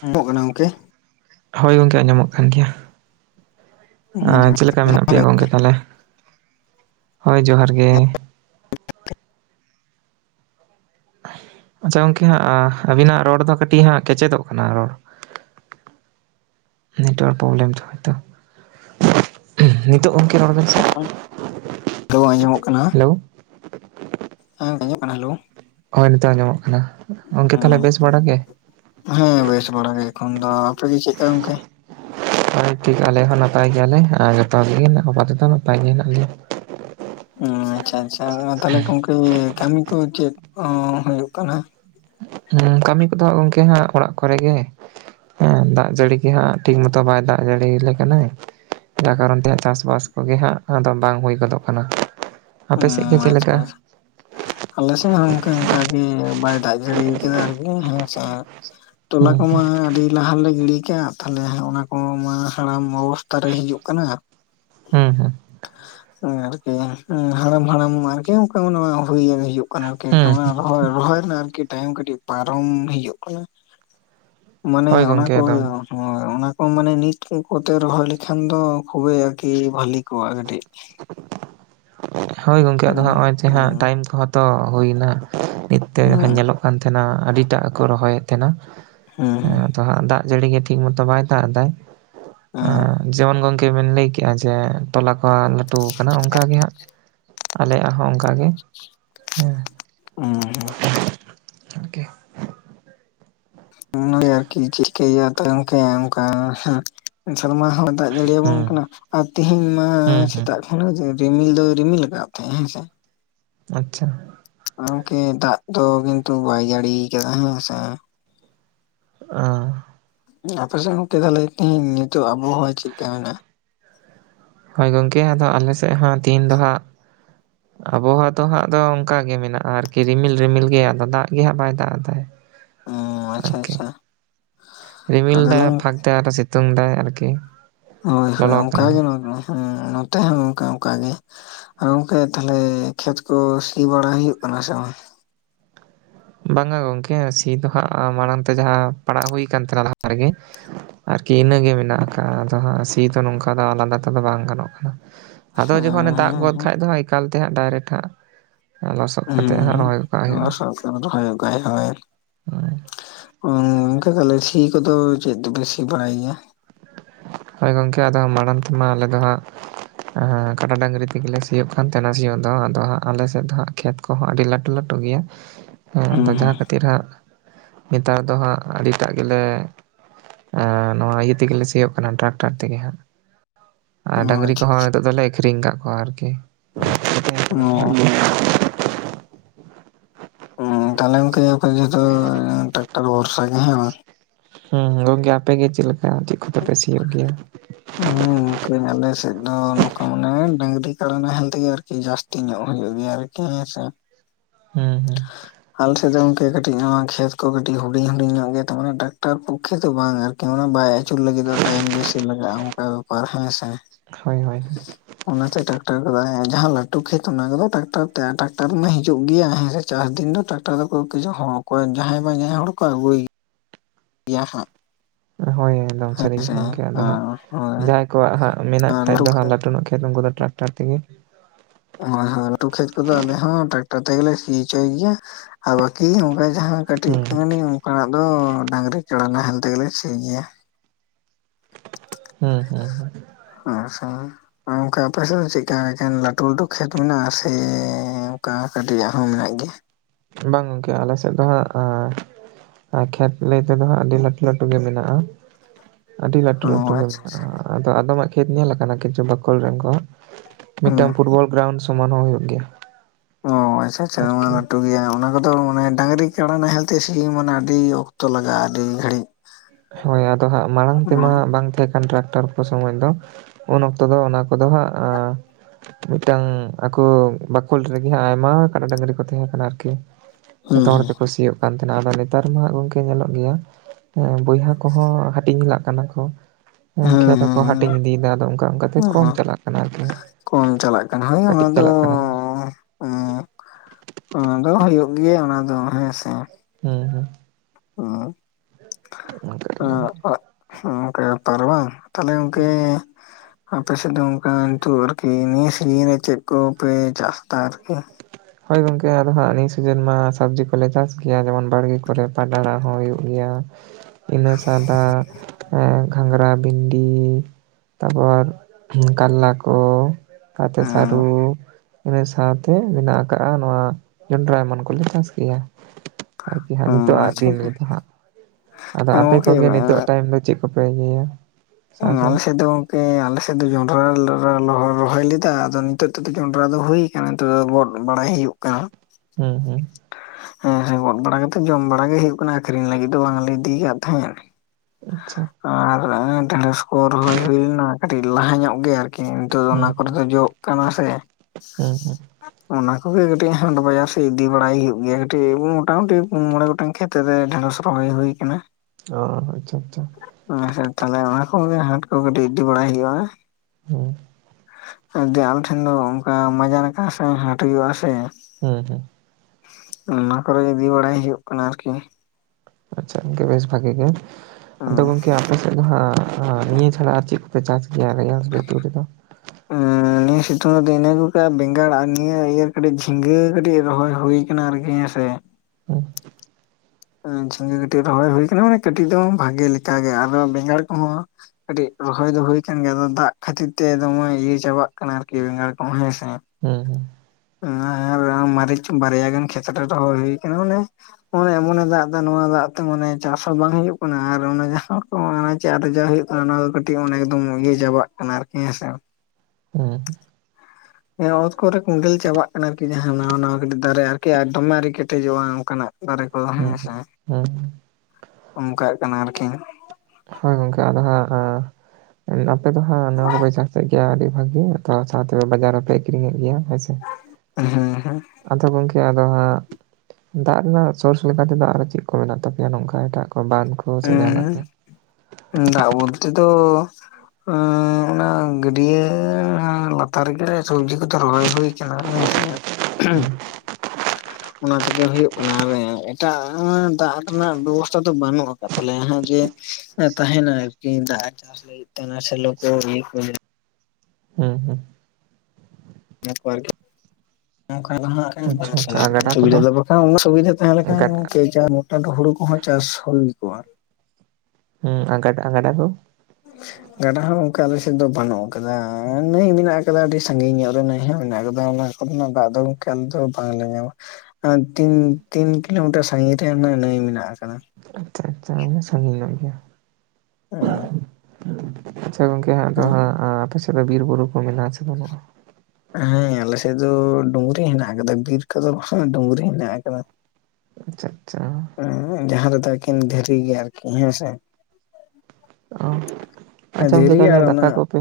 [unintelligible] ᱠᱟᱱᱟ ᱜᱚᱝᱠᱮ᱾ ᱦᱳᱭ ᱜᱚᱝᱠᱮ ᱟᱸᱡᱚᱢᱚᱜ ᱠᱟᱱ ᱜᱮᱭᱟ ᱟᱸ ᱪᱮᱫ᱾ [unintelligible] ᱪᱮᱫᱠᱟ ᱢᱮᱱᱟᱜ ᱯᱮᱭᱟ ᱜᱚᱝᱠᱮ ᱛᱟᱦᱚᱞᱮ ᱦᱳᱭ ᱡᱚᱦᱟᱨ ᱜᱮ᱾ ᱟᱪᱪᱷᱟ ᱜᱚᱝᱠᱮ ᱦᱟᱸᱜ ᱟᱹᱵᱤᱱᱟᱜ ᱨᱚᱲ ᱫᱚ ᱠᱟᱹᱴᱤᱡ ᱦᱟᱸᱜ ᱠᱮᱪᱮᱫᱚᱜ ᱠᱟᱱᱟ ᱨᱚᱲ᱾ ᱱᱮᱴᱣᱟᱨᱠ ᱯᱨᱚᱵᱞᱮᱢ ᱛᱷᱚ ᱦᱚᱭᱛᱚ ᱱᱤᱛᱚᱜ ᱜᱚᱝᱠᱮ ᱨᱚᱲ ᱵᱮᱱ᱾ ᱥᱮ [unintelligible] ᱟᱸᱡᱚᱢᱚᱜ ᱠᱟᱱᱟ᱾ ᱦᱮᱞᱳ ᱦᱮᱸ [unintelligible] ᱠᱟᱱᱟ ᱦᱮᱞᱳ᱾ ᱦᱳᱭ ᱱᱤᱛᱚᱜ ᱟᱸᱡᱚᱢᱚᱜ ᱠᱟᱱᱟ ᱜᱚᱝᱠᱮ ᱛᱟᱦᱚᱞᱮ ᱵᱮᱥ ᱵᱟᱲᱟ ᱜᱮ᱾ ᱦᱮᱸ ᱵᱮᱥ ᱵᱟᱲᱟ ᱜᱮ ᱮᱠᱷᱚᱱ ᱫᱚ ᱟᱯᱮ ᱜᱮ ᱪᱮᱫᱠᱟ ᱜᱚᱝᱠᱮ᱾ ᱦᱳᱭ ᱴᱷᱤᱠ ᱟᱞᱮ ᱦᱚᱸ ᱱᱟᱯᱟᱭ ᱜᱮᱭᱟᱞᱮ ᱟᱨ [unintelligible] ᱦᱚᱸ ᱟᱪᱪᱷᱟ ᱟᱪᱪᱷᱟ ᱛᱟᱦᱞᱮ ᱜᱚᱝᱠᱮ ᱠᱟᱹᱢᱤ ᱠᱚ ᱪᱮᱫ ᱠᱚ ᱦᱩᱭᱩᱜ ᱠᱟᱱᱟ᱾ ᱦᱩᱸ ᱠᱟᱹᱢᱤ ᱠᱚᱫᱚ ᱜᱚᱝᱠᱮ ᱦᱟᱸᱜ ᱚᱲᱟᱜ ᱠᱚᱨᱮ ᱜᱮ। ᱦᱮᱸ ᱫᱟᱜ ᱡᱟᱹᱲᱤ ᱜᱮ ᱦᱟᱸᱜ ᱴᱷᱤᱠ ᱢᱚᱛᱚ ᱵᱟᱭ ᱫᱟᱜ ᱡᱟᱹᱲᱤᱭᱟ ᱞᱮ ᱠᱟᱱᱟᱭ। ᱡᱟ ᱠᱟᱨᱚᱱ ᱼᱼ ᱪᱟᱥ ᱵᱟᱥ ᱠᱚᱜᱮ ᱦᱟᱸᱜ ᱟᱫᱚ ᱵᱟᱝ ᱦᱩᱭ ᱜᱚᱫᱚᱜ ᱠᱟᱱᱟ। ᱟᱯᱮ ᱥᱮᱫ ᱜᱮ ᱦᱩᱸᱻ ᱪᱮᱫ ᱞᱮᱠᱟ? ᱟᱪᱪᱷᱟ [unintelligible] ᱟᱞᱮ ᱥᱮᱫ ᱦᱚᱸ ᱚᱱᱠᱟ ᱚᱱᱠᱟ ᱜᱮ ᱵᱟᱭ ᱫᱟᱜ ᱡᱟᱹᱲᱤ ᱠᱟᱫᱟ ᱟᱨᱠᱤ ᱦᱮᱸ ᱥᱮ। ᱛᱚᱞᱟ ᱦᱩᱸ ᱦᱩᱸ ᱠᱚᱢᱟ ᱟᱹᱰᱤ ᱞᱟᱦᱟ ᱨᱮᱞᱮ ᱜᱤᱲᱤ ᱠᱟᱜ, ᱛᱟᱦᱟᱞᱮ ᱚᱱᱟ ᱠᱚᱢᱟ ᱦᱟᱲᱟᱢ [unintelligible] ᱼᱼ ᱛᱟᱨᱮ ᱦᱤᱡᱩᱜ ᱠᱟᱱᱟ। ᱦᱩᱸ ᱦᱩᱸ ᱦᱮᱸ ᱟᱨᱠᱤ ᱦᱟᱲᱟᱢ ᱦᱟᱲᱟᱢ ᱟᱨᱠᱤ ᱚᱱᱠᱟ ᱚᱱᱟ ᱦᱩᱭ ᱦᱤᱡᱩᱜ ᱠᱟᱱᱟ ᱟᱨᱠᱤ। ᱦᱩᱸ ᱚᱱᱟ ᱨᱚᱦᱚᱭ ᱨᱚᱦᱚᱭ ᱨᱮᱱᱟᱜ ᱟᱨᱠᱤ, ᱴᱟᱭᱤᱢ ᱠᱟᱹᱴᱤᱡ ᱯᱟᱨᱚᱢ ᱦᱤᱡᱩᱜ ᱠᱟᱱᱟ। ᱢᱟᱱᱮ ᱦᱳᱭ ᱚᱱᱟ ᱜᱚᱝᱠᱮ ᱠᱚ ᱮᱠᱫᱚᱢ ᱦᱩᱭᱩᱜᱼᱟ। ᱦᱳᱭ ᱚᱱᱟ ᱠᱚ ᱢᱟᱱᱮ ᱱᱤᱛ ᱠᱚᱛᱮ ᱨᱚᱦᱚᱭ ᱞᱮᱠᱷᱟᱱ ᱫᱚ, ᱠᱷᱩᱵᱮ ᱟᱨᱠᱤ ᱵᱷᱟᱞᱤ ᱼᱼ ᱠᱚᱜᱼᱟ ᱠᱟᱹᱴᱤᱡ। ᱦᱳᱭ ᱜᱚᱝᱠᱮ ᱦᱩᱸ ᱟᱫᱚ ᱦᱟᱸᱜ ᱦᱚᱸᱜᱼᱚᱭ ᱡᱮ ᱦᱩᱸ ᱦᱟᱸᱜ ᱴᱟᱭᱤᱢ ᱠᱚᱦᱚᱸ ᱛᱚ ᱦᱩᱭᱱᱟ, ᱱᱤᱛ ᱛᱮ ᱟᱠᱷᱟᱱ ᱧᱮᱞᱚᱜ ᱼᱼ ᱠᱟᱱ ᱛᱟᱦᱮᱱᱟ, ᱟᱹᱰᱤᱴᱟᱜ ᱠᱚ ᱨᱚᱦᱚᱭᱮᱫ ᱛᱟᱦᱮᱱᱟ। ᱦᱩᱸ ᱦᱩᱸ। ᱟᱫᱚ ᱦᱟᱸᱜ ᱫᱟᱜ ᱡᱟᱹᱲᱤ ᱜᱮ ᱴᱷᱤᱠ ᱢᱚᱛᱚ ᱵᱟᱭ ᱫᱟᱜ ᱮᱫᱟᱭ। ᱡᱮᱢᱚᱱ ᱜᱚᱝᱠᱮ ᱵᱮᱱ ᱞᱟᱹᱭ ᱼᱼ ᱠᱮᱫᱼᱟ ᱡᱮ ᱛᱚᱞᱟ ᱠᱚ ᱦᱟᱸᱜ ᱞᱟᱹᱴᱩ ᱠᱟᱱᱟ ᱚᱱᱠᱟ ᱜᱮ ᱦᱟᱸᱜ ᱼᱼ ᱟᱞᱮᱭᱟᱜ ᱦᱚᱸ ᱚᱱᱠᱟ ᱜᱮ ᱦᱮᱸ। ᱩᱸ ᱦᱩᱸ। ᱟᱨᱠᱤ᱾ ᱚᱱᱟ ᱜᱮ ᱟᱨᱠᱤ ᱪᱤᱠᱟᱹᱭᱟ ᱛᱟᱭᱚᱢ ᱛᱮ ᱚᱱᱠᱟ ᱦᱮᱸ ᱥᱮᱨᱢᱟ ᱦᱚᱸ ᱼᱼ ᱫᱟᱜ ᱡᱟᱹᱲᱤᱭ ᱟᱵᱚᱱ ᱦᱩᱸ ᱠᱟᱱᱟ। ᱟᱨ ᱛᱮᱦᱮᱧ ᱢᱟ ᱦᱩᱸ ᱦᱩᱸ ᱥᱮᱛᱟᱜ ᱠᱷᱚᱱᱟᱜ ᱜᱮ ᱨᱤᱢᱤᱞ ᱫᱚᱭ ᱨᱤᱢᱤᱞ ᱟᱠᱟᱫ ᱛᱟᱦᱮᱸᱜᱼᱟ। ᱦᱮᱸ ᱥᱮ? ᱟᱪᱪᱷᱟ। ᱜᱚᱢᱠᱮ ᱫᱟᱜ ᱫᱚ ᱠᱤᱱᱛᱩ ᱵᱟᱭ ᱡᱟᱹᱲᱤ ᱠᱟᱫᱟ ᱦᱮᱸᱥᱮ᱾ ᱟᱻ ᱟᱯᱟᱥᱮᱫ ᱜᱚᱝᱠᱮ ᱛᱟᱦᱟᱞᱮ ᱛᱮᱦᱮᱧ ᱱᱤᱛᱚᱜ ᱟᱵᱚᱦᱟᱣᱟ ᱪᱮᱫ ᱞᱮᱠᱟ ᱢᱮᱱᱟᱜᱼᱟ? ᱦᱳᱭ ᱜᱚᱝᱠᱮ, ᱟᱫᱚ ᱟᱞᱮ ᱥᱮᱫ ᱦᱚᱸ ᱛᱤᱦᱤᱱ ᱫᱚ ᱦᱟᱸᱜ ᱼᱼ [unintelligible] ᱟᱵᱚᱦᱣᱟ ᱫᱚ ᱦᱟᱸᱜ ᱫᱚ ᱚᱱᱠᱟᱜᱮ ᱢᱮᱱᱟᱜᱼᱟ ᱟᱨᱠᱤ ᱨᱤᱢᱤᱞ ᱨᱤᱢᱤᱞ ᱜᱮ। ᱟᱫᱚ ᱫᱟᱜ ᱜᱮ ᱦᱟᱸᱜ ᱵᱟᱭ ᱫᱟᱜ ᱮᱫᱟᱭ। ᱚᱻ ᱟᱪᱪᱷᱟ ᱟᱨᱠᱤ ᱟᱪᱪᱷᱟ। ᱨᱤᱢᱤᱞ ᱫᱟᱭ, ᱟᱫᱚᱞᱟᱝ ᱯᱷᱷᱟᱠ ᱫᱟᱭ ᱟᱨ ᱦᱚᱸ ᱥᱤᱛᱩᱝ ᱫᱟᱭ ᱟᱨᱠᱤ। ᱦᱳᱭ ᱦᱳᱭ ᱞᱚᱞᱚ ᱚᱱᱠᱟᱜᱮ, ᱠᱟᱱᱟ ᱦᱮᱸ ᱱᱚᱛᱮ ᱦᱚᱸ ᱚᱱᱠᱟ ᱚᱱᱠᱟᱜᱮ। ᱟᱨ ᱜᱚᱝᱠᱮ ᱛᱟᱦᱟᱞᱮ ᱠᱷᱮᱛ ᱠᱚ ᱥᱤ ᱵᱟᱲᱟ ᱦᱩᱭᱩᱜ ᱠᱟᱱᱟ ᱥᱮ ᱵᱟᱝ? ᱵᱟᱝᱟ ᱜᱚᱝᱠᱮ। ᱥᱤ ᱫᱚ ᱦᱟᱸᱜ ᱢᱟᱲᱟᱝ ᱛᱮ ᱡᱟᱦᱟᱸ ᱯᱟᱲᱟᱜ ᱦᱩᱭ ᱠᱟᱱ ᱛᱟᱦᱮᱸᱱᱟ ᱞᱟᱦᱟ ᱨᱮᱜᱮ। ᱟᱨᱠᱤ ᱤᱱᱟᱹᱜᱮ ᱢᱮᱱᱟᱜ ᱟᱠᱟᱜᱼᱟ। ᱟᱫᱚ ᱦᱟᱸᱜ ᱥᱤ ᱫᱚ ᱱᱚᱝᱠᱟ ᱫᱚ ᱟᱞᱟᱫᱟ ᱛᱮᱫᱚ ᱵᱟᱝ ᱜᱟᱱᱚᱜ ᱠᱟᱱᱟ। ᱟᱫᱚ ᱦᱮᱸ ᱡᱚᱠᱷᱚᱱᱮ ᱫᱟᱜ ᱦᱮᱸ ᱜᱚᱫ ᱠᱷᱟᱡ ᱫᱚᱭ ᱼᱼ ᱮᱠᱟᱞᱛᱮ ᱦᱟᱸᱜ ᱰᱟᱭᱨᱮᱠᱴ ᱦᱟᱸᱜ ᱞᱚᱥᱚᱫ ᱠᱟᱛᱮᱜ ᱦᱟᱸᱜ ᱨᱚᱦᱚᱭ ᱜᱚᱜ ᱠᱟᱜ ᱦᱩᱭᱩᱜᱼᱟ। [inaudible] ᱚᱝᱠᱟ ᱜᱮ ᱟᱞᱮ [inaudible] ᱥᱤ ᱠᱚᱫᱚ ᱪᱮᱫ ᱛᱮᱯᱮ ᱥᱤ ᱵᱟᱲᱟᱭ ᱜᱮᱭᱟ? ᱦᱳᱭ ᱜᱚᱢᱠᱮ, ᱟᱫᱚ ᱢᱟᱲᱟᱝ ᱛᱮᱢᱟ ᱟᱞᱮ ᱫᱚ ᱦᱟᱸᱜ ᱼᱼ ᱠᱟᱰᱟ ᱰᱟᱝᱨᱤ ᱛᱮᱜᱮ ᱞᱮ ᱥᱤᱭᱳᱜ ᱠᱟᱱ ᱛᱟᱦᱮᱱᱟ ᱥᱤᱭᱳᱜ ᱫᱚ, ᱟᱫᱚ ᱦᱟᱸᱜ ᱟᱞᱮ ᱥᱮᱫ ᱫᱚ ᱦᱟᱸᱜ ᱠᱷᱮᱛ ᱠᱚᱦᱚᱸ ᱟᱹᱰᱤ ᱞᱟᱹᱴᱩ ᱞᱟᱹᱴᱩ ᱜᱮᱭᱟ [unintelligible] ᱦᱮᱸ, ᱟᱫᱚ ᱡᱟᱦᱟᱸ ᱼᱼ ᱛᱤᱨ ᱦᱟᱸᱜ ᱱᱮᱛᱟᱨ ᱫᱚ ᱦᱟᱸᱜ ᱟᱹᱰᱤᱴᱟᱜ ᱜᱮᱞᱮ, ᱮᱸᱻ ᱱᱚᱣᱟ ᱤᱭᱟᱹ ᱼᱼ ᱛᱮᱜᱮ ᱞᱮ ᱥᱤᱭᱳᱜ ᱠᱟᱱᱟ। ᱴᱨᱟᱠᱴᱟᱨ ᱛᱮᱜᱮ ᱦᱟᱸᱜ। ᱟᱨ ᱦᱩᱸ ᱚ ᱰᱟᱝᱨᱤ ᱟᱪᱪᱷᱟ ᱠᱚᱦᱚᱸ ᱟᱪᱪᱷᱟ ᱱᱤᱛᱚᱜ ᱫᱚᱞᱮ ᱟᱹᱠᱷᱨᱤᱧ ᱠᱟᱜ ᱠᱚᱣᱟ ᱟᱨᱠᱤ। [inaudible] ᱚ, ᱛᱟᱦᱚᱞᱮ ᱜᱚᱝᱠᱮ ᱚᱠᱟᱡᱚᱦᱚᱜ ᱫᱚ ᱴᱨᱟᱠᱴᱟᱨ ᱵᱷᱚᱨᱥᱟ ᱜᱮ ᱦᱮᱸ ᱵᱟᱝ ᱦᱩᱸ ᱦᱩᱸ, ᱜᱚᱝᱠᱮ ᱟᱯᱮ ᱜᱮ ᱪᱮᱫ ᱞᱮᱠᱟ ᱪᱮᱜ ᱩᱸᱻ ᱜᱚᱢᱠᱮ ᱟᱞᱮᱥᱮᱫ ᱫᱚ ᱱᱚᱝᱠᱟ ᱢᱟᱱᱮ ᱰᱟᱝᱨᱤ ᱠᱟᱰᱟ ᱱᱟᱦᱮᱞ ᱛᱮᱜᱮ ᱟᱨᱠᱤ, ᱡᱟᱹᱥᱛᱤ ᱧᱚᱜ ᱦᱩᱭᱩᱜ ᱜᱮᱭᱟ ᱟᱨᱠᱤ। ᱦᱮᱸᱥᱮ ᱦᱮᱸ ᱦᱮᱸ। ᱟᱞᱮ ᱥᱮᱫ ᱫᱚ ᱚᱱᱠᱟᱜᱮ ᱠᱟᱹᱴᱤᱡ ᱱᱚᱣᱟ ᱠᱷᱮᱛ ᱠᱚ ᱠᱟᱹᱴᱤᱡ ᱦᱩᱰᱤᱧ ᱦᱩᱰᱤᱧ ᱧᱚᱜ ᱜᱮᱭᱟ ᱛᱚ ᱢᱟᱱᱮ ᱴᱟᱠᱴᱟᱨ ᱯᱚᱠᱼᱠᱷᱮ ᱫᱚ ᱵᱟᱝ ᱟᱨᱠᱤ। [inaudible] ᱵᱟᱭ ᱟᱹᱪᱩᱨ ᱞᱟᱹᱜᱤ ᱫᱚᱜᱼᱟ ᱴᱟᱭᱤᱢ ᱵᱮᱥᱤ ᱞᱟᱜᱟᱜᱼᱟ ᱚᱱᱠᱟ ᱵᱮᱯᱟᱨ ᱦᱮᱸᱥᱮ। ᱦᱳᱭ ᱦᱳᱭ। ᱚᱱᱟᱛᱮ ᱴᱨᱟᱠᱴᱟᱨ ᱠᱚᱫᱚ ᱡᱟᱦᱟᱸ ᱞᱟᱹᱴᱩ ᱠᱷᱮᱛ ᱚᱱᱟ ᱠᱚᱫᱚ ᱴᱟᱠᱴᱟᱨ ᱛᱮ ᱴᱨᱟᱠᱴᱟᱨ ᱢᱟ ᱦᱤᱡᱩᱜ ᱜᱮᱭᱟ ᱦᱮᱸ ᱪᱟᱥ ᱫᱤᱱ ᱫᱚ ᱴᱨᱟᱠᱴᱟᱨ ᱨᱮᱠᱚ ᱤᱛᱩᱭᱟ ᱦᱚᱦᱚ ᱟᱠᱚᱣᱟᱹᱧ ᱡᱟᱦᱟᱸᱭ ᱵᱟᱝ ᱡᱟᱦᱟᱸᱭ ᱦᱚᱲ ᱠᱚ ᱟᱹᱜᱩᱭ ᱜᱮ ᱜᱮᱭᱟ ᱦᱟᱸᱜ ᱦᱳᱭ ᱮᱠᱫᱚᱢ ᱦᱮᱸ ᱥᱟᱹᱨᱤ ᱜᱮ ᱥᱮ ᱜᱚᱝᱠᱮ ᱟᱫᱚ ᱦᱟᱸᱜ ᱦᱳᱭ ᱡᱟᱦᱟᱸᱭ ᱠᱚᱣᱟᱜ ᱦᱟᱸᱜ ᱢᱮᱱᱟᱜ ᱠᱷᱟᱡ ᱫᱚ ᱦᱟᱸᱜ ᱞᱟᱹᱴᱩ ᱧᱚᱜᱼᱼ ᱩᱱᱠᱩ ᱫᱚ ᱴᱨᱟᱠᱴᱟᱨ ᱛᱮᱜᱮ। ᱦᱳᱭ ᱦᱳᱭ ᱞᱟᱹᱴᱩ ᱠᱷᱮᱛ ᱠᱚᱫᱚ ᱟᱞᱮ ᱦᱚᱸ ᱴᱨᱟᱠᱴᱟᱨ ᱛᱮᱜᱞᱮ ᱥᱤ ᱦᱚᱪᱚᱭ ᱜᱮᱭᱟᱼᱼ ᱟᱨ ᱵᱟᱹᱠᱤ ᱚᱱᱠᱟ ᱡᱟᱦᱟᱸ ᱠᱟᱹᱴᱤᱡ ᱦᱩᱸ ᱚᱱᱮᱚᱱᱠᱟᱱᱟᱜ ᱫᱚ ᱰᱟᱝᱨᱤ ᱠᱟᱲᱟ ᱱᱟᱦᱮᱞ ᱛᱮᱜᱮᱞᱮ ᱥᱤ ᱜᱮᱭᱟ। ᱦᱩᱸ ᱦᱩᱸ ᱦᱩᱸ। [inaudible] ᱟᱨ ᱚᱱᱠᱟ ᱟᱯᱮ ᱥᱮᱫ ᱫᱚ ᱪᱮᱫ ᱞᱮᱠᱟ ᱮᱠᱮᱱ ᱞᱟᱹᱴᱩ ᱞᱟᱹᱴᱩ ᱠᱷᱮᱛ ᱢᱮᱱᱟᱜ ᱥᱮ ᱚᱱᱠᱟ ᱠᱟᱹᱴᱤᱡ ᱟᱜ ᱦᱚᱸ ᱢᱮᱱᱟᱜ ᱜᱮᱭᱟ᱾ ᱵᱟᱝ ᱜᱚᱝᱠᱮ ᱟᱞᱮ ᱥᱮᱫ ᱫᱚ ᱦᱟᱸᱜ ᱟ ᱟᱨ ᱠᱷᱮᱛ ᱞᱟᱹᱭ ᱛᱮᱫᱚ ᱦᱟᱸᱜ ᱟᱹᱰᱤ ᱞᱟᱹᱴᱩ ᱞᱟᱹᱴᱩ ᱜᱮ ᱢᱮᱱᱟᱜᱼᱟ ᱟᱹᱰᱤ ᱞᱟᱹᱴᱩ ᱚ ᱞᱟᱹᱴᱩ ᱜᱮ ᱟᱪᱪᱷᱟ ᱟᱪᱪᱷᱟ ᱢᱮᱱᱟᱜᱼᱟ। ᱟᱫᱚ ᱟᱫᱚᱢᱟᱜ ᱠᱷᱮᱛ ᱧᱮᱞ ᱟᱠᱟᱱᱟ ᱠᱤᱱᱪᱩ ᱵᱟᱠᱳᱞ ᱨᱮᱱ ᱠᱚᱣᱟᱜ ᱦᱩᱸ ᱢᱤᱫᱴᱟᱝ ᱯᱷᱩᱴᱵᱚᱞ ᱜᱨᱩᱱᱰᱼᱼ ᱥᱚᱢᱟᱱ ᱦᱚᱸ ᱦᱩᱭᱩᱜ ᱜᱮᱭᱟ। ᱚ ᱟᱪᱪᱷᱟ ᱟᱪᱪᱷᱟ, [unintelligible] ᱟᱨᱠᱤ ᱢᱟᱞᱟᱹᱴᱩ ᱜᱮᱭᱟ ᱚᱱᱟᱼᱼ ᱠᱚᱫᱚ ᱢᱟᱱᱮ ᱰᱟᱝᱨᱤ ᱠᱟᱲᱟ ᱱᱟᱦᱮᱞᱛᱮ ᱥᱤ, ᱢᱟᱱᱮ ᱟᱹᱰᱤ ᱚᱠᱛᱚ ᱞᱟᱜᱟᱜᱼᱟ ᱟᱹᱰᱤ ᱜᱷᱟᱹᱲᱤᱡ। ᱦᱳᱭ, ᱟᱫᱚ ᱦᱟᱸᱜ ᱢᱟᱲᱟᱝ ᱛᱮᱢᱟ ᱦᱩᱸ ᱵᱟᱝ ᱛᱟᱦᱮᱸ ᱠᱟᱱ ᱴᱨᱟᱠᱴᱟᱨᱼᱼ ᱩᱱ ᱥᱚᱢᱚᱭ ᱫᱚ, ᱩᱱ ᱚᱠᱛᱚ ᱫᱚ ᱚᱱᱟ ᱠᱚᱫᱚ ᱦᱟᱸᱜ ᱟ ᱢᱤᱫᱴᱟᱝ ᱟᱠᱚ ᱵᱟᱠᱷᱳᱞ ᱨᱮᱜᱮ ᱟᱭᱢᱟ ᱠᱟᱰᱟ ᱰᱟᱹᱝᱨᱤ ᱠᱚ ᱛᱟᱦᱮᱸ ᱠᱟᱱᱟ ᱟᱨᱠᱤ। ᱦᱩᱸ ᱡᱚᱛᱚ ᱦᱚᱲ ᱦᱩᱸ ᱛᱮᱠᱚ ᱥᱤᱭᱟᱜ ᱠᱟᱱ ᱛᱟᱦᱮᱱᱟ, ᱟᱫᱚ ᱱᱮᱛᱟᱨ ᱢᱟ ᱦᱟᱸᱜ ᱜᱚᱝᱠᱮ ᱧᱮᱞᱚᱜ ᱜᱮᱭᱟᱼᱼ ᱵᱚᱭᱦᱟ ᱠᱚᱦᱚᱸ ᱦᱟᱹᱴᱤᱧ ᱡᱚᱱᱟᱜ ᱠᱟᱱᱟ ᱠᱚ। ᱠᱷᱮᱛ ᱦᱩᱸ ᱦᱚᱸᱠᱚ ᱦᱩᱸ ᱦᱟᱹᱴᱤᱧ ᱤᱫᱤᱭᱮᱫᱟ, ᱟᱫᱚ ᱚᱱᱠᱟ ᱚᱱᱠᱟᱛᱮ ᱦᱩᱸ ᱠᱚᱢ ᱦᱩᱸ ᱪᱟᱞᱟᱜ ᱠᱟᱱᱟ ᱟᱨᱠᱤ। ᱠᱚᱢ ᱪᱟᱞᱟᱜ ᱠᱟᱱᱟ, ᱦᱳᱭ ᱚᱱᱟ ᱠᱟᱹᱴᱤᱡ ᱫᱚᱻ ᱪᱟᱞᱟᱜ ᱠᱟᱱᱟ ᱮ ᱚᱱᱟ ᱫᱚ ᱦᱳᱭᱳᱜ ᱜᱮᱭᱟ ᱚᱱᱟ ᱫᱚᱦᱟᱜ ᱦᱮᱸᱥᱮ। ᱦᱩᱸ ᱦᱩᱸ, ᱚᱱᱠᱟ ᱚ ᱜᱮ ᱜᱚᱝᱠᱮ [unintelligible] ᱚᱱᱠᱟ ᱵᱮᱯᱟᱨ ᱵᱟᱝ ᱛᱟᱦᱞᱮ ᱜᱚᱝᱠᱮ, ᱟᱯᱮᱥᱮᱫ ᱫᱚ ᱚᱱᱠᱟ ᱱᱤᱛᱚ ᱟᱨᱠᱤ, ᱱᱤᱭᱟᱹ ᱥᱤᱡᱤᱱ ᱨᱮ ᱪᱮᱫ ᱠᱚᱯᱮ ᱪᱟᱥ ᱮᱫᱟ ᱟᱨᱠᱤ? ᱦᱳᱭ ᱜᱚᱝᱠᱮ, ᱟᱫᱚ ᱦᱟᱸᱜ ᱱᱤᱭᱟᱹ ᱥᱤᱡᱤᱱ ᱢᱟ ᱥᱚᱵᱽᱡᱤ ᱠᱚᱞᱮ ᱪᱟᱥ ᱜᱮᱭᱟ, ᱡᱮᱢᱚᱱ ᱵᱟᱲᱜᱮ ᱠᱚᱨᱮ ᱯᱟᱴᱟᱲᱟᱜ ᱦᱚᱸ ᱦᱩᱭᱩᱜ ᱜᱮᱭᱟ। [inaudible] ᱤᱱᱟᱹ ᱥᱟᱫᱟ ᱮᱸᱼᱼ ᱜᱷᱟᱝᱨᱟ, ᱵᱷᱤᱱᱰᱤ, ᱛᱟᱯᱚᱨ ᱠᱟᱞᱞᱟ ᱠᱚ, ᱠᱟᱛᱮ ᱥᱟᱹᱨᱩ ᱤᱱᱟᱹ ᱥᱟᱶᱛᱮ ᱢᱮᱱᱟᱜ ᱠᱟᱜᱼᱟ, ᱱᱚᱣᱟ ᱡᱚᱱᱰᱨᱟ ᱮᱢᱟᱱ ᱠᱚᱞᱮ ᱪᱟᱥ ᱜᱮᱭᱟ, ᱟᱨᱠᱤ ᱦᱟᱸᱜ ᱚ ᱱᱤᱛᱚᱜ ᱟᱜ ᱟᱪᱪᱷᱟ ᱫᱤᱱ ᱨᱮᱫᱚ ᱦᱟᱸᱜ᱾ ᱟᱫᱚ ᱦᱮᱸ ᱟᱯᱮ ᱜᱚᱝᱠᱮ ᱠᱚᱜᱮ, ᱱᱤᱛᱚᱜ ᱴᱟᱭᱤᱢ ᱫᱚ ᱪᱮᱫ ᱠᱚᱯᱮ ᱤᱭᱟᱹᱭᱟ? ᱚ ᱪᱟᱥᱟ ᱟᱞᱮ ᱥᱮᱫ ᱫᱚ ᱟᱞᱮᱥᱮᱫ ᱫᱚ ᱡᱚᱸᱰᱨᱟ [unintelligible] ᱞᱮ ᱨᱚᱦᱚᱭ ᱞᱮᱫᱟ ᱟᱫᱚ ᱱᱤᱛᱚᱜ ᱛᱮᱫᱚ ᱡᱚᱸᱰᱨᱟ ᱫᱚ ᱦᱩᱭᱼᱼ [unintelligible] ᱦᱮᱸ ᱱᱤᱛᱚᱜ ᱫᱚ ᱜᱚᱫ ᱵᱟᱲᱟᱭ ᱦᱩᱭᱩᱜ ᱠᱟᱱᱟ। ᱦᱩᱸ ᱦᱩᱸ, ᱦᱮᱸ ᱦᱮᱸ, ᱜᱚᱫ ᱵᱟᱲᱟ ᱠᱟᱛᱮ ᱡᱚᱢ ᱵᱟᱲᱟ ᱜᱮ ᱦᱩᱭᱩᱜ ᱠᱟᱱᱟ, ᱟᱠᱷᱨᱤᱧ ᱞᱟᱹᱜᱤᱫ ᱫᱚ ᱵᱟᱝᱞᱮ ᱤᱫᱤ ᱟᱠᱟᱛ ᱛᱟᱦᱮᱸᱫ। ᱟᱪᱪᱷᱟ। ᱟᱨ ᱰᱷᱮᱲᱚᱥ ᱠᱚ ᱨᱚᱦᱚᱭ ᱦᱩᱭ ᱞᱮᱱᱟ, ᱠᱟᱹᱴᱤᱡ ᱞᱟᱦᱟ ᱧᱚᱜ ᱜᱮ ᱟᱨᱠᱤ, ᱛᱚ ᱚᱱᱟ ᱦᱩᱸ ᱠᱚᱨᱮ ᱦᱩᱸ ᱫᱚ ᱡᱚᱜ ᱠᱟᱱᱟ ᱥᱮ, ᱦᱩᱸ ᱦᱩᱸ ᱚᱱᱟ ᱠᱚᱜᱮ ᱠᱟᱹᱴᱤᱡ, ᱦᱟᱴ ᱵᱟᱡᱟᱨ ᱥᱮᱡ ᱤᱫᱤ ᱵᱟᱲᱟᱭ ᱦᱩᱭᱩᱜ ᱜᱮᱭᱟ ᱠᱟᱹᱴᱤᱡ, ᱢᱚᱴᱟᱢᱩᱴᱤ ᱯᱩᱱ ᱢᱚᱬᱮ ᱜᱚᱴᱟᱝ ᱠᱷᱮᱛ, ᱨᱮ ᱰᱷᱮᱸᱲᱚᱥ ᱨᱚᱦᱚᱭ ᱦᱩᱭ ᱠᱟᱱᱟ। ᱚ ᱟᱪᱪᱷᱟ ᱟᱪᱪᱷᱟ। ᱟᱪᱪᱷᱟ, ᱛᱟᱦᱚᱞᱮ ᱚᱱᱟ ᱠᱚᱜᱮ ᱦᱟᱴ ᱠᱚ ᱠᱟᱹᱴᱤᱡ ᱤᱫᱤ ᱵᱟᱲᱟᱭ ᱦᱩᱭᱩᱜᱼᱟ। ᱦᱩᱸ, ᱡᱮ ᱟᱞᱮ ᱴᱷᱮᱱ ᱫᱚ ᱚᱱᱠᱟ ᱢᱟᱡᱟᱱ ᱟᱠᱟᱱ ᱥᱮ ᱦᱟᱴ ᱦᱩᱭᱩᱜᱼᱟ ᱥᱮ, ᱦᱮᱸ ᱦᱮᱸ, ᱚᱱᱟ ᱠᱚᱨᱮ ᱜᱮ ᱤᱫᱤ ᱵᱟᱲᱟᱭ ᱦᱩᱭᱩᱜ ᱠᱟᱱᱟ ᱟᱨᱠᱤ, ᱟᱪᱪᱷᱟ ᱜᱚᱝᱠᱮ ᱵᱮᱥ ᱵᱷᱟᱜᱤ ᱜᱮ, ᱟᱫᱚ ᱜᱚᱝᱠᱮ ᱟᱯᱮ ᱥᱮᱫ ᱫᱚ ᱦᱟᱸᱜ ᱱᱤᱭᱟᱹ ᱪᱷᱟᱲᱟ ᱟᱨ ᱪᱮᱫ ᱯᱮ ᱪᱟᱥ ᱜᱮᱭᱟ [unintelligible] ᱨᱮᱫᱚ ᱮᱻ ᱱᱤᱭᱟᱹ ᱥᱤᱛᱩᱝ ᱨᱮ ᱫᱚ ᱤᱱᱟᱹ ᱠᱚ ᱜᱮ, ᱟᱨ ᱵᱮᱸᱜᱟᱲ ᱟᱨ ᱱᱤᱭᱟᱹ ᱤᱭᱟᱹ ᱠᱟᱹᱴᱤᱡ ᱡᱷᱤᱸᱜᱟᱹ ᱠᱟᱹᱴᱤᱡ ᱨᱚᱦᱚᱭ ᱦᱩᱭ ᱟᱠᱟᱱᱟ ᱟᱨᱠᱤ ᱦᱮᱸᱥᱮ, ᱦ ᱡᱷᱤᱝᱜᱟᱹ ᱠᱟᱹᱴᱤᱡ ᱨᱚᱦᱚᱭ ᱦᱩᱭ ᱟᱠᱟᱱᱟ, ᱢᱟᱱᱮ ᱠᱟᱹᱴᱤᱡ ᱫᱚ ᱵᱟᱝ ᱵᱷᱟᱜᱮ ᱞᱮᱠᱟᱜᱮ ᱟᱨ ᱵᱮᱸᱜᱟᱲ ᱠᱚᱦᱚᱸ, ᱠᱟᱹᱴᱤᱡ ᱨᱚᱦᱚᱭ ᱫᱚ ᱦᱳᱭ ᱟᱠᱟᱱ ᱜᱮᱭᱟ, ᱟᱫᱚ ᱫᱟᱜ ᱠᱷᱟᱹᱛᱤᱨ ᱛᱮ ᱫᱚᱢᱮ ᱤᱭᱟᱹ ᱪᱟᱵᱟᱜ ᱠᱟᱱᱟ, ᱟᱨᱠᱤ ᱵᱮᱸᱜᱟᱲ ᱠᱚ ᱦᱮᱸᱥᱮ, ᱦᱩᱸ ᱦᱩᱸ, ᱟᱨ ᱢᱟᱨᱤᱪ ᱵᱟᱨᱭᱟ ᱜᱟᱱ ᱠᱷᱮᱛ ᱨᱮ ᱨᱚᱦᱚᱭ ᱦᱩᱭ ᱠᱟᱱᱟ ᱢᱟᱱᱮ ᱦᱳᱭ ᱮᱢᱚᱱᱮ ᱫᱟᱜ ᱮᱫᱟ ᱱᱚᱣᱟ ᱫᱟᱜ ᱛᱮ ᱢᱟᱱᱮ ᱪᱟᱥ ᱦᱚᱸ ᱵᱟᱝ ᱦᱩᱭᱩᱜ ᱠᱟᱱᱟ ᱟᱨ ᱚᱱᱟ ᱡᱟᱦᱟᱸ ᱛᱚ ᱚᱱᱟ ᱪᱟᱨᱡᱟ ᱦᱩᱭᱩᱜ ᱠᱟᱱᱟ ᱚᱱᱟ ᱫᱚ ᱠᱟᱹᱴᱤᱡ ᱚᱱᱮ ᱮᱠᱫᱚᱢ ᱤᱭᱟᱹ ᱪᱟᱵᱟᱜ ᱠᱟᱱᱟ ᱟᱨᱠᱤ ᱦᱮᱸᱥᱮ᱾ ᱦᱩᱸ ᱮᱸ ᱚᱛ ᱠᱚᱨᱮ ᱠᱚᱸᱰᱮᱞ ᱪᱟᱵᱟᱜ ᱠᱟᱱᱟ ᱟᱨᱠᱤ ᱡᱟᱦᱟᱸ ᱱᱟᱣᱟ ᱱᱟᱣᱟ ᱠᱟᱹᱴᱤᱡ ᱫᱟᱨᱮ ᱟᱨᱠᱤ ᱟᱨ ᱫᱚᱢᱮ ᱟᱨᱤ ᱠᱮᱴᱮᱡᱚᱜᱼᱟ ᱚᱱᱠᱟᱱᱟᱜ᱾ ᱵᱟᱨᱮ ᱠᱚ ᱦᱮᱸ ᱦᱩᱸ ᱥᱮ᱾ ᱦᱩᱸ᱾ ᱚᱱᱠᱟᱜ ᱠᱟᱱᱟ ᱟᱨᱠᱤ᱾ ᱦᱳᱭ ᱜᱚᱝᱠᱮ ᱟᱫᱚ ᱦᱟᱸᱜ ᱟ ᱟᱯᱮ ᱫᱚ ᱦᱟᱸᱜ ᱱᱚᱣᱟ ᱠᱚᱯᱮ ᱪᱟᱥᱮᱜ ᱜᱮᱭᱟ ᱟᱹᱰᱤ ᱵᱷᱟᱹᱜᱤ ᱟᱫᱚ ᱥᱟᱶᱛᱮ ᱯᱮ ᱵᱟᱡᱟᱨ ᱦᱚᱸᱯᱮ ᱟᱠᱷᱨᱤᱧᱮᱜ ᱜᱮᱭᱟ ᱦᱮᱸᱥᱮ ᱦᱮᱸ ᱦᱮᱸ᱾ ᱟᱫᱚ ᱜᱚᱝᱠᱮ ᱟᱫᱚ ᱦᱟᱸᱜ ᱫᱟᱜ ᱨᱮᱱᱟᱜ ᱥᱳᱨᱥ ᱞᱮᱠᱟ ᱛᱮ ᱫᱚ ᱟᱨᱚ ᱪᱮᱜ ᱠᱚ ᱢᱮᱱᱟᱜ ᱛᱟᱯᱮᱭᱟ ᱱᱚᱝᱠᱟ ᱮᱴᱟᱜ ᱠᱚ ᱵᱟᱸᱱ ᱠᱚ? ᱥᱮ ᱡᱟᱦᱟᱱᱟᱜ ᱠᱚ ᱩ ᱫᱟᱜ ᱵᱚᱞᱛᱮ ᱫᱚ ᱟᱸ ᱚᱱᱟ ᱜᱟᱹᱰᱭᱟᱹ ᱦᱟ ᱞᱟᱛᱟᱨ ᱨᱮᱜᱮ ᱥᱚᱵᱡᱤ ᱠᱚᱫᱚ ᱨᱚᱦᱚᱭ ᱦᱩᱭ ᱠᱟᱱᱟ ᱦᱮᱸ ᱥᱮ ᱦᱟᱜ᱾ [inaudible] ᱚᱱᱟ ᱛᱮᱜᱮ ᱦᱩᱭᱩᱜ ᱠᱟᱱᱟ ᱟᱨᱮ ᱮᱴᱟᱜ ᱫᱟᱜ ᱨᱮᱱᱟᱜ ᱵᱮᱵᱚᱥᱛᱷᱟ ᱫᱚ ᱵᱟᱹᱱᱩᱜ ᱟᱠᱟᱫᱟ᱾ ᱛᱟᱦᱚᱞᱮ ᱦᱟ ᱡᱮ ᱛᱟᱦᱮᱱᱟ ᱟᱨᱠᱤ ᱫᱟᱜ [unintelligible] ᱦᱮᱸ ᱦᱮᱸ᱾ ᱛᱟᱨ ᱯᱚᱨ ᱟᱨᱠᱤ ᱚᱱᱠᱟ ᱫᱚ ᱦᱟᱸᱜ ᱟᱪᱪᱷᱟ ᱟᱪᱪᱷᱟ ᱟᱨ [unintelligible] ᱜᱟᱰᱟ ᱥᱩᱵᱤᱫᱷᱟ ᱠᱚᱫᱚ ᱫᱚ ᱵᱟᱠᱷᱟᱱ ᱚᱱᱟ ᱥᱚᱵᱤᱫᱟ ᱛᱟᱦᱮ ᱞᱮᱠᱷᱟᱱ ᱜᱟᱰᱟ ᱜᱟᱝᱠᱮ ᱡᱟ ᱟᱫᱚ ᱦᱩᱲᱩ ᱠᱚᱦᱚᱸ ᱪᱟᱥ ᱦᱩᱭ ᱠᱚᱜᱼᱟ, ᱦᱩᱸ ᱟ ᱜᱟᱰᱟ ᱟ ᱜᱟᱰᱟ ᱫᱚ? [inaudible] ᱜᱟᱰᱟ ᱦᱚᱸ ᱚᱱᱠᱟ ᱟᱞᱮ ᱥᱮᱜ ᱫᱚ ᱵᱟᱹᱱᱩᱜ ᱟᱠᱟᱫᱟ ᱱᱟᱹᱭ ᱢᱮᱱᱟᱜ ᱟᱠᱟᱫᱟ ᱟᱹᱰᱤ ᱥᱟᱺᱜᱤᱧ ᱧᱚᱜ ᱨᱮ ᱱᱟᱹᱭ ᱦᱚᱸ ᱢᱮᱱᱟᱜ ᱠᱟᱫᱟ ᱚᱱᱟ ᱠᱟᱵᱷᱤᱱᱟ ᱫᱟᱜ ᱫᱚ ᱜᱚᱝᱠᱮ ᱟᱞᱮ ᱫᱚ ᱵᱟᱝ ᱞᱮ ᱧᱟᱢᱟ᱾ ᱟᱨ ᱛᱤᱱ ᱛᱤᱱ ᱠᱤᱞᱳᱢᱤᱴᱟᱨ ᱥᱟᱹᱜᱤᱧ ᱨᱮ ᱚᱱᱟ ᱱᱟᱹᱭ ᱢᱮᱱᱟᱜ ᱟᱠᱟᱫᱟ᱾ ᱟᱪᱷᱟ ᱚᱱᱮ ᱥᱟᱺᱜᱤᱧ ᱧᱚᱜ ᱜᱮ᱾ ᱦᱩᱸ᱾ ᱟᱪᱪᱷᱟ ᱜᱚᱝᱠᱮ ᱦᱟᱸᱜ ᱟᱫᱚ ᱦᱟᱜ ᱟ ᱟᱯᱮ ᱥᱮᱜ ᱫᱚ ᱵᱤᱨ ᱵᱩᱨᱩ ᱠᱚ ᱢᱮᱱᱟᱜᱼᱟ ᱥᱮ ᱵᱟᱹᱱᱩᱜᱼᱟ? ᱦᱮᱸ ᱟᱞᱮᱥᱮᱜ ᱫᱚ ᱰᱩᱝᱨᱤ ᱦᱮᱱᱟᱜ ᱟᱠᱟᱫᱟ ᱵᱤᱨ ᱠᱚᱫᱚ ᱵᱟᱝ ᱰᱩᱝᱨᱤ ᱦᱮᱱᱟᱜ ᱟᱠᱟᱫᱟ᱾ ᱟᱪᱪᱷᱟ ᱟᱪᱪᱷᱟ᱾ ᱚ ᱡᱟᱦᱟᱸ ᱨᱮᱫᱚ ᱟᱹᱠᱷᱮᱱ ᱫᱷᱤᱨᱤ ᱜᱮᱭᱟ ᱟᱨᱠᱤ ᱦᱮᱸᱥᱮ᱾ ᱚ ᱟᱪᱪᱷᱟ ᱜᱚᱝᱠᱮ ᱫᱷᱤᱨᱤ ᱛᱟᱦᱚᱞᱮ ᱟᱨ ᱚᱱᱟ ᱫᱟᱠᱟ ᱠᱚᱯᱮ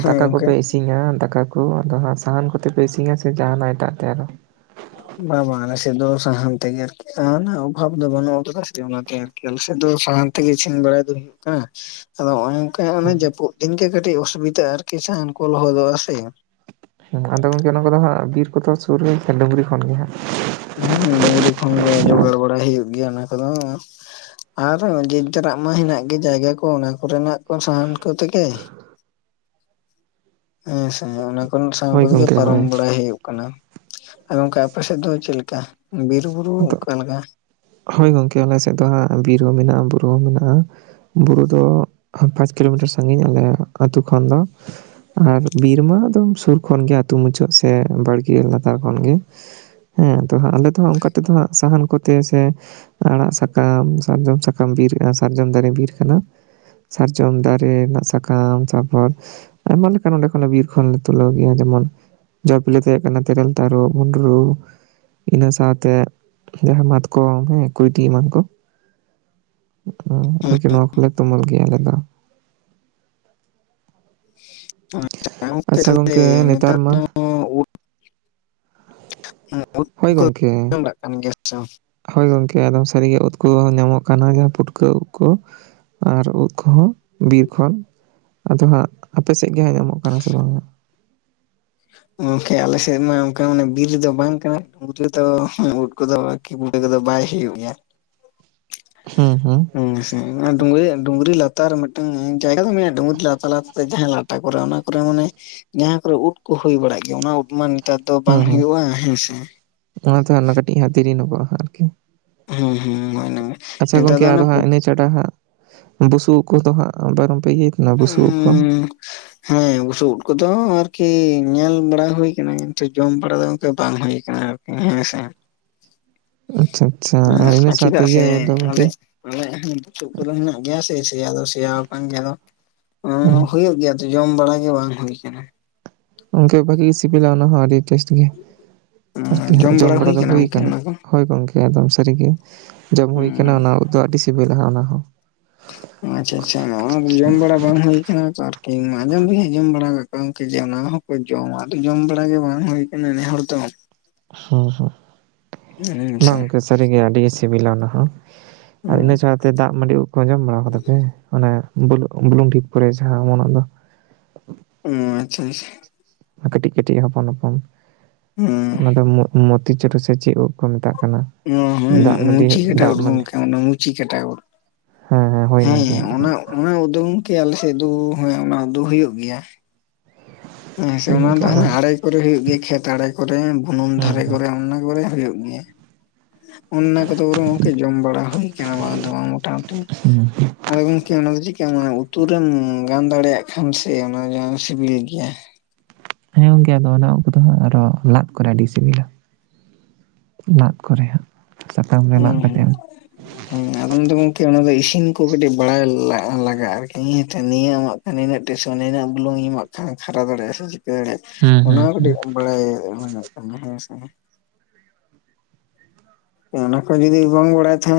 ᱦᱮᱸ ᱫᱟᱠᱟ ᱜᱚᱝᱠᱮ ᱠᱚᱯᱮ ᱤᱥᱤᱱ ᱤᱥᱤᱱᱟ ᱫᱟᱠᱟ ᱠᱚ ᱟᱫᱚ ᱦᱟᱜ ᱥᱟᱦᱟᱱ ᱠᱚᱛᱮ ᱯᱮ ᱤᱥᱤᱱᱟ ᱥᱮ ᱡᱟᱦᱟᱱᱟᱜ ᱮᱴᱟᱜ ᱛᱮ ᱟᱨᱚ? ᱵᱟᱵᱟ ᱟᱞᱮ ᱥᱮᱜ ᱫᱚ ᱥᱟᱦᱟᱱ ᱛᱮᱜᱮ ᱟᱨᱠᱤ᱾ ᱥᱟᱦᱟᱱ ᱨᱮᱱᱟᱜ ᱚᱵᱷᱟᱵ ᱫᱚ ᱵᱟᱹᱱᱩᱜ ᱟᱠᱟᱫᱟ ᱥᱮ ᱪᱮ ᱚᱱᱟᱛᱮ ᱟᱨᱠᱤ ᱟᱞᱮ ᱥᱮᱜ ᱫᱚ ᱥᱟᱦᱟᱱ ᱛᱮᱜᱮ ᱤᱥᱤᱱ ᱵᱟᱲᱟᱭ ᱫᱚ ᱦᱩᱭᱩᱜ ᱠᱟᱱᱟ᱾ ᱟᱫᱚ ᱚᱱᱮ ᱚᱱᱠᱟ ᱚᱱᱮ ᱦᱩᱸ ᱡᱟᱹᱯᱩᱫ ᱫᱤᱱ ᱜᱮ ᱠᱟᱹᱴᱤᱡ ᱚᱥᱩᱵᱤᱫᱟ ᱟᱨᱠᱤ ᱥᱟᱦᱟᱱ ᱠᱚ ᱞᱚᱦᱚᱫᱚᱜᱼᱟ ᱥᱮ᱾ ᱦᱩᱸ ᱟᱫᱚ ᱜᱚᱝᱠᱮ ᱚᱱᱟ ᱠᱚᱫᱚ ᱦᱟᱸᱜ ᱵᱤᱨ ᱠᱚᱫᱚ ᱥᱩᱨ ᱨᱮ ᱥᱮ ᱰᱩᱝᱨᱤ ᱠᱷᱚᱱ ᱜᱮ ᱦᱟᱸᱜ? ᱦᱩᱸ ᱰᱩᱝᱨᱤ ᱠᱷᱚᱱᱜᱮ ᱡᱚᱜᱟᱲ ᱵᱟᱲᱟ ᱦᱩᱭᱩᱜ ᱜᱮᱭᱟ ᱚᱱᱟ ᱠᱚᱫᱚ ᱟᱨ ᱡᱮ ᱡᱟᱨᱟᱜ ᱢᱟ ᱦᱮᱱᱟᱜ ᱜᱮ ᱡᱟᱭᱜᱟ ᱠᱚ ᱚᱱᱟ ᱠᱚᱨᱮᱱᱟᱜ ᱠᱚ ᱥᱟᱦᱟᱱ ᱠᱚ ᱛᱮᱜᱮ᱾ ᱦᱮᱸᱥᱮ ᱚᱱᱟ ᱠᱷᱚᱱ ᱥᱟᱦᱟᱱ ᱦᱳᱭ ᱠᱚᱛᱮ ᱜᱮ ᱜᱚᱝᱠᱮ ᱯᱟᱨᱚᱢ ᱦᱳᱭ ᱵᱟᱲᱟᱭ ᱦᱩᱭᱩᱜ ᱠᱟᱱᱟ ᱟᱨ ᱜᱚᱝᱠᱟ ᱟᱯᱮ ᱥᱮᱜ ᱫᱚ ᱪᱮᱜ ᱞᱮᱠᱟ ᱵᱤᱨ ᱵᱩᱨᱩ ᱟᱫᱚ ᱚᱠᱟ ᱞᱮᱠᱟ? ᱦᱳᱭ ᱜᱚᱝᱠᱮ ᱟᱞᱮ ᱥᱮᱜ ᱫᱚ ᱦᱟᱸᱜ ᱵᱤᱨ ᱦᱚᱸ ᱢᱮᱱᱟᱜᱼᱟ ᱵᱩᱨᱩ ᱦᱚᱸ ᱢᱮᱱᱟᱜᱼᱟ᱾ ᱵᱩᱨᱩ ᱫᱚ ᱯᱟᱸᱪ ᱠᱤᱞᱳᱢᱤᱴᱟᱨ ᱥᱟᱺᱜᱤᱧ ᱟᱞᱮ ᱟᱛᱩ ᱠᱷᱚᱱ ᱫᱚ᱾ ᱟᱨ ᱵᱤᱨᱢᱟ ᱮᱠᱫᱚᱢ ᱥᱩᱨ ᱠᱷᱚᱱ ᱜᱮ ᱟᱛᱩ ᱢᱩᱪᱟᱹᱫ ᱥᱮ ᱵᱟᱲᱜᱮ ᱞᱟᱛᱟᱨ ᱠᱷᱚᱱ ᱜᱮ᱾ ᱦᱮᱸ ᱟᱫᱚ ᱦᱟᱜ ᱟᱞᱮ ᱫᱚᱦᱟᱸᱜ ᱚᱱᱠᱟ ᱛᱮᱫ ᱫᱚ ᱦᱟᱸᱜ ᱥᱟᱦᱟᱱ ᱠᱚᱛᱮ ᱥᱮ ᱟᱲᱟᱜ ᱥᱟᱠᱟᱢ ᱥᱟᱨᱡᱚᱢ ᱥᱟᱠᱟᱢ ᱵᱤᱨ ᱥᱟᱨᱡᱚᱢ ᱫᱟᱨᱮ ᱵᱤᱨ ᱠᱟᱱᱟ᱾ ᱥᱟᱨᱡᱚᱢ ᱫᱟᱨᱮ ᱨᱮᱱᱟᱜ ᱥᱟᱠᱟᱢ ᱛᱟᱨᱯᱚᱨ ᱟᱭᱢᱟ ᱞᱮᱠᱟᱱ ᱚᱸᱰᱮ ᱠᱷᱚᱱ ᱵᱤᱨ ᱠᱷᱚᱱ ᱞᱮ ᱛᱩᱞᱟᱹᱣ ᱜᱮᱭᱟ ᱡᱮᱢᱚᱱ ᱡᱚ ᱵᱤᱞᱤ ᱛᱟᱦᱮᱸ ᱠᱟᱱᱟ ᱛᱮᱨᱮᱞ ᱛᱟᱨᱩᱵ ᱵᱷᱩᱸᱰᱨᱩ ᱤᱱᱟᱹ ᱥᱟᱶᱛᱮ ᱡᱟᱦᱟᱸ ᱢᱟᱛᱠᱚᱢ ᱦᱮᱸ ᱠᱚᱩᱭᱰᱤ ᱮᱢᱟᱱ ᱠᱚ [inaudible] ᱞᱮ ᱛᱩᱢᱟᱹᱞ ᱜᱮᱭᱟ ᱟᱞᱮ ᱫᱚ᱾ ᱟᱪᱪᱷᱟ ᱜᱚᱝᱠᱮ [inaudible] ᱱᱮᱛᱟᱨ ᱢᱟ ᱫᱚ ᱩᱫ ᱦᱳᱭ ᱜᱚᱝᱠᱮ [inaudible] ᱦᱳᱭ ᱜᱚᱝᱠᱮ ᱟᱫᱚᱢ ᱥᱟᱹᱨᱤᱜᱮ ᱩᱫ ᱠᱚ ᱧᱟᱢᱚᱜ ᱠᱟᱱᱟ ᱡᱟᱦᱟᱸ ᱯᱩᱴᱠᱟᱹ ᱩᱫ ᱠᱚ᱾ ᱟᱨ ᱩᱫ ᱠᱚᱦᱚᱸ ᱵᱤᱨ ᱠᱷᱚᱱ᱾ ᱟᱫᱚ ᱦᱟᱸᱜ ᱟᱯᱮ ᱥᱮᱫ ᱜᱮ ᱦᱟᱸᱜ ᱧᱟᱢᱚᱜ ᱠᱟᱱᱟ ᱥᱮ ᱵᱟᱝ? ᱜᱚᱝᱠᱮ ᱟᱞᱮᱥᱮᱫ ᱢᱟ ᱚᱱᱠᱟ ᱢᱚᱱᱮ ᱵᱤᱨ ᱫᱚ ᱵᱟᱝ ᱠᱟᱱᱟ [inaudible] ᱩᱫ ᱠᱚᱫᱚ ᱚᱴᱮ ᱨᱮᱫᱚ ᱵᱟᱭ ᱦᱩᱭᱩᱜ ᱜᱮᱭᱟ᱾ ᱦᱩᱸ ᱦᱩᱸ [inaudible] ᱰᱩᱝᱨᱤ ᱰᱩᱝᱨᱤ ᱞᱟᱛᱟᱨ ᱨᱮ ᱢᱤᱫᱴᱟᱝ ᱡᱟᱭᱜᱟ ᱫᱚ ᱢᱮᱱᱟᱜᱼᱟ ᱰᱩᱝᱨᱤ ᱞᱟᱛᱟᱨ ᱞᱟᱛᱟᱨ ᱡᱟᱦᱟᱸᱭ ᱞᱟ ᱴᱟ ᱠᱚᱨᱮ ᱚᱱᱟ ᱠᱚᱨᱮ ᱢᱟᱱᱮ ᱡᱟᱦᱟᱸ ᱠᱚᱨᱮ ᱩᱫ ᱠᱚ ᱦᱩᱭ ᱵᱟᱲᱟᱜ ᱜᱮᱭᱟ ᱚᱱᱟ ᱩᱯᱩ ᱢᱟ ᱱᱤᱛ ᱱᱮᱛᱟᱨ ᱫᱚ ᱵᱟᱝ ᱦᱩᱸ ᱦᱩᱸ ᱦᱩᱭᱩᱜᱼᱟ ᱦᱮᱸ ᱥᱮ᱾ ᱚᱱᱟᱛᱮ ᱠᱟᱹᱴᱤᱡ ᱫᱮᱨᱤᱧᱚᱜᱚᱜᱼᱟ ᱟᱨᱠᱤ᱾ ᱦᱩᱸ ᱦᱩᱸ ᱦᱚᱭ ᱚᱱᱟ ᱜᱮ ᱟᱪᱪᱷᱟ ᱜᱚᱝᱠᱮ ᱟᱫᱚ ᱦᱟᱸᱜ ᱤᱱᱟᱹ ᱪᱷᱟᱰᱟ ᱦᱟᱸᱜ ᱵᱩᱥᱩᱵ ᱩᱫ ᱠᱚᱫᱚ ᱦᱟᱸᱜ ᱵᱟᱝ ᱯᱮ ᱤᱭᱟᱹ ᱩᱸ ᱦᱮᱸ ᱵᱩᱥᱩᱵ ᱩᱫ ᱠᱚᱫᱚ ᱟᱨᱠᱤ ᱧᱮᱞ ᱵᱟᱲᱟ ᱦᱩᱭ ᱠᱟᱱᱟ ᱠᱤᱱᱛᱩ ᱡᱚᱢ ᱵᱟᱲᱟ ᱫᱚ ᱜᱚᱝᱠᱮ ᱵᱟᱝ ᱦᱩᱭ ᱠᱟᱱᱟ ᱟᱨ ᱦᱮᱸ ᱥᱮ ᱟᱪᱪᱷᱟ ᱟᱪᱪᱷᱟ ᱟᱨ ᱤᱱᱟᱹ ᱮᱜ ᱪᱮᱫᱟᱜ ᱥᱟᱶᱛᱮ ᱥᱮ ᱤᱭᱟᱹ ᱫᱚ ᱟᱞᱮ ᱜᱚᱝᱠᱮ ᱟᱞᱮᱭᱟᱜ ᱵᱩᱥᱩᱵ ᱠᱚᱫᱚ ᱦᱮᱱᱟᱜ ᱜᱮᱭᱟ ᱥᱮ ᱥᱮᱭᱟ ᱫᱚ ᱥᱮᱭᱟ ᱟᱠᱟᱱ ᱜᱮᱭᱟ ᱦᱮᱸ ᱦᱩᱭᱩᱜ ᱜᱮᱭᱟ᱾ ᱡᱚᱢ ᱵᱟᱲᱟ ᱜᱮ ᱵᱟᱝ ᱦᱩᱭ ᱠᱟᱱᱟ᱾ ᱜᱚᱝᱠᱮ ᱵᱷᱟᱜᱤ ᱜᱮ ᱥᱤᱵᱤᱞᱟ ᱚᱱᱟ ᱦᱚᱸ ᱟᱹᱰᱤ ᱴᱮᱥᱴ ᱜᱮ ᱟᱨᱠᱤ ᱦᱟᱜ ᱡᱚᱢ ᱵᱟᱲᱟ ᱫᱚ ᱦᱩᱭ ᱠᱟᱱᱟ᱾ ᱦᱳᱭ ᱜᱚᱝᱠᱮ ᱮᱠᱫᱚᱢ ᱥᱟᱹᱨᱤ ᱜᱮ ᱡᱚᱢ ᱦᱩᱭᱩ ᱠᱟᱱᱟ ᱚᱱᱟ ᱩᱫ ᱫᱚ ᱟᱹᱰᱤ ᱥᱤᱵᱤᱞᱟ ᱚᱱᱟ ᱦᱚᱸ᱾ ᱟᱪᱪᱷᱟ ᱟᱪᱪᱷᱟ ᱚᱱᱟ ᱫᱚ ᱡᱚᱢ ᱵᱟᱲᱟ ᱵᱟᱝ ᱦᱩᱭ ᱠᱟᱱᱟ ᱛᱚ ᱟᱨᱠᱤ ᱟᱡᱚᱢ ᱫᱚᱞᱤᱧ ᱟᱡᱚᱢ ᱵᱟᱲᱟ ᱠᱟᱜ ᱠᱚᱣᱟ ᱜᱚᱝᱠᱮ ᱡᱮ ᱚᱱᱟ ᱦᱚᱸ ᱠᱚ ᱡᱚᱢᱟ ᱟᱫᱚ ᱡᱚᱢ ᱵᱟᱲᱟ ᱜᱮ ᱵᱟᱝ ᱦᱩᱭᱩ ᱠᱟᱱᱟ ᱱᱮ ᱦᱚᱲ ᱫᱚ᱾ ᱦᱩᱸ ᱦᱩᱸ ᱦᱮᱸ ᱥᱮ ᱵᱟᱝ ᱜᱟᱝᱠᱮ ᱥᱟᱹᱨᱤᱜᱮ ᱟᱹᱰᱤ ᱥᱤᱵᱤᱞᱟ ᱚᱱᱟ ᱦᱚᱸ᱾ ᱟᱨ ᱤᱱᱟᱹ ᱚᱸ ᱥᱟᱣᱛᱮ ᱫᱟᱜ ᱢᱟᱹᱰᱤ ᱩᱫ ᱠᱚ ᱡᱚᱢ ᱵᱟᱲᱟ ᱠᱟᱫᱟ ᱯᱮ ᱚᱱᱮ ᱵᱩᱞᱩ ᱵᱩᱱᱩᱢ ᱰᱷᱤᱯ ᱠᱚᱨᱮ ᱡᱟᱦᱟ ᱚᱢᱚᱱᱚ ᱫᱚ? ᱚ ᱟᱪᱪᱷᱟ ᱟᱪᱪᱷᱟ ᱠᱟᱹᱴᱤᱡ ᱠᱟᱹᱴᱤᱡ ᱦᱚᱯᱚᱱ ᱦᱚᱯᱚᱱ᱾ [unintelligible] ᱚᱱᱟ ᱫᱚ ᱢᱩ ᱢᱚᱛᱤᱪᱩᱴᱩ ᱥᱮ ᱪᱮᱫ ᱩᱫ ᱠᱚ ᱢᱮᱛᱟᱜ ᱠᱟᱱᱟ? ᱫᱟᱜ [unintelligible] ᱢᱟᱹᱰᱤ ᱢᱩᱪᱤ ᱪᱷᱩᱨᱤ ᱫᱟᱜ ᱩᱫ ᱢᱟᱹᱰᱤ ᱜᱚᱝᱠᱮ ᱚᱱᱮ ᱢᱩᱪᱤᱠᱟᱴᱟ ᱩᱫ᱾ ᱦᱮᱸ ᱦᱩᱭᱱᱟ ᱜᱮ ᱦᱮᱸ ᱚᱱᱟ ᱚᱱᱟ ᱩᱫ ᱫᱚ ᱜᱚᱝᱠᱮ ᱟᱞᱮᱥᱮᱫ ᱫᱚ ᱦᱮ ᱚᱱᱟ ᱩᱫ ᱫᱚ ᱦᱩᱭᱩᱜ ᱜᱮᱭᱟ᱾ ᱦᱮᱸ ᱥᱮ ᱦᱳᱭ ᱚᱱᱟ ᱜᱚᱝᱠᱮ ᱫᱚ ᱦᱟᱜ ᱟᱫᱚ ᱟᱲᱮ ᱠᱚᱨᱮ ᱦᱩᱭᱩᱜ ᱜᱮᱭᱟ ᱠᱷᱮᱛ ᱟᱲᱮ ᱠᱚᱨᱮ ᱵᱩᱱᱩᱢ ᱫᱷᱟᱨᱮ ᱦᱩᱸ ᱠᱚᱨᱮ ᱚᱱᱟ ᱠᱚᱨᱮ ᱦᱩᱭᱩᱜ ᱜᱮᱭᱟ ᱚᱱᱟ ᱠᱚᱫᱚ ᱵᱚᱨᱚᱱ ᱜᱚᱝᱠᱮ ᱡᱚᱢ ᱵᱟᱲᱟ ᱦᱩᱭ ᱠᱟᱱᱟ ᱵᱟᱝ ᱫᱚ ᱵᱟᱝ ᱢᱳᱴᱟᱢᱩᱴᱤ᱾ ᱦᱩᱸ ᱟᱫᱚ ᱜᱚᱢᱠᱮ ᱚᱱᱟ ᱫᱚ ᱪᱤᱠᱟᱱᱟ ᱩᱛᱩ ᱨᱮᱢ ᱜᱟᱱ ᱫᱟᱲᱮᱭᱟᱜ ᱠᱷᱟᱱ ᱥᱮ ᱚᱱᱟ ᱥᱤᱵᱤᱞ ᱜᱮᱭᱟ᱾ [unintelligible] ᱦᱮᱸ ᱜᱚᱝᱠᱮ ᱟᱫᱚ ᱚᱱᱟ ᱩᱠᱩᱫᱚ ᱟᱨᱚ ᱞᱟᱫ ᱠᱚᱨᱮ ᱟᱹᱰᱤ ᱥᱤᱵᱤᱞᱟ᱾ ᱞᱟᱫ ᱠᱚᱨᱮ ᱦᱟᱸᱜ᱾ ᱥᱟᱠᱟᱢ ᱨᱮ ᱞᱟᱫ ᱦᱩᱸ ᱠᱟᱛᱮ ᱦᱟᱸᱜ᱾ ᱦᱮᱸ ᱟᱫᱚ ᱚᱱᱟ ᱫᱚ ᱜᱚᱝᱠᱮ ᱚᱱᱟ ᱫᱚ ᱤᱥᱤᱱ ᱠᱚ ᱠᱟᱹᱴᱤᱡ ᱵᱟᱲᱟᱭ ᱞᱟᱜᱟᱜᱼᱟ ᱟᱨᱠᱤ ᱱᱤᱭᱟᱹ ᱟᱜ᱾ ᱱᱤᱱᱟᱹᱜ ᱴᱮᱥᱮᱱ ᱱᱤᱱᱟᱹᱜ ᱵᱩᱞᱩᱝ ᱮᱢᱟᱜ ᱠᱷᱟᱱ ᱠᱷᱟᱨᱟ ᱫᱟᱲᱮᱭᱟᱜᱼᱟ ᱥᱮ ᱪᱤᱠᱟᱹ ᱫᱟᱲᱮᱭᱟᱜᱼᱟ᱾ ᱦᱩᱸ ᱚᱱᱟ ᱦᱩᱸ ᱦᱚᱸ ᱠᱟᱹᱴᱤᱡ ᱵᱟᱲᱟᱭ ᱠᱟᱱᱟ ᱦᱮᱸᱥᱮ᱾ ᱚᱱᱟ ᱠᱚ ᱡᱩᱫᱤ ᱵᱟᱝ ᱵᱟᱲᱟᱭ ᱛᱷᱟᱱᱼᱼ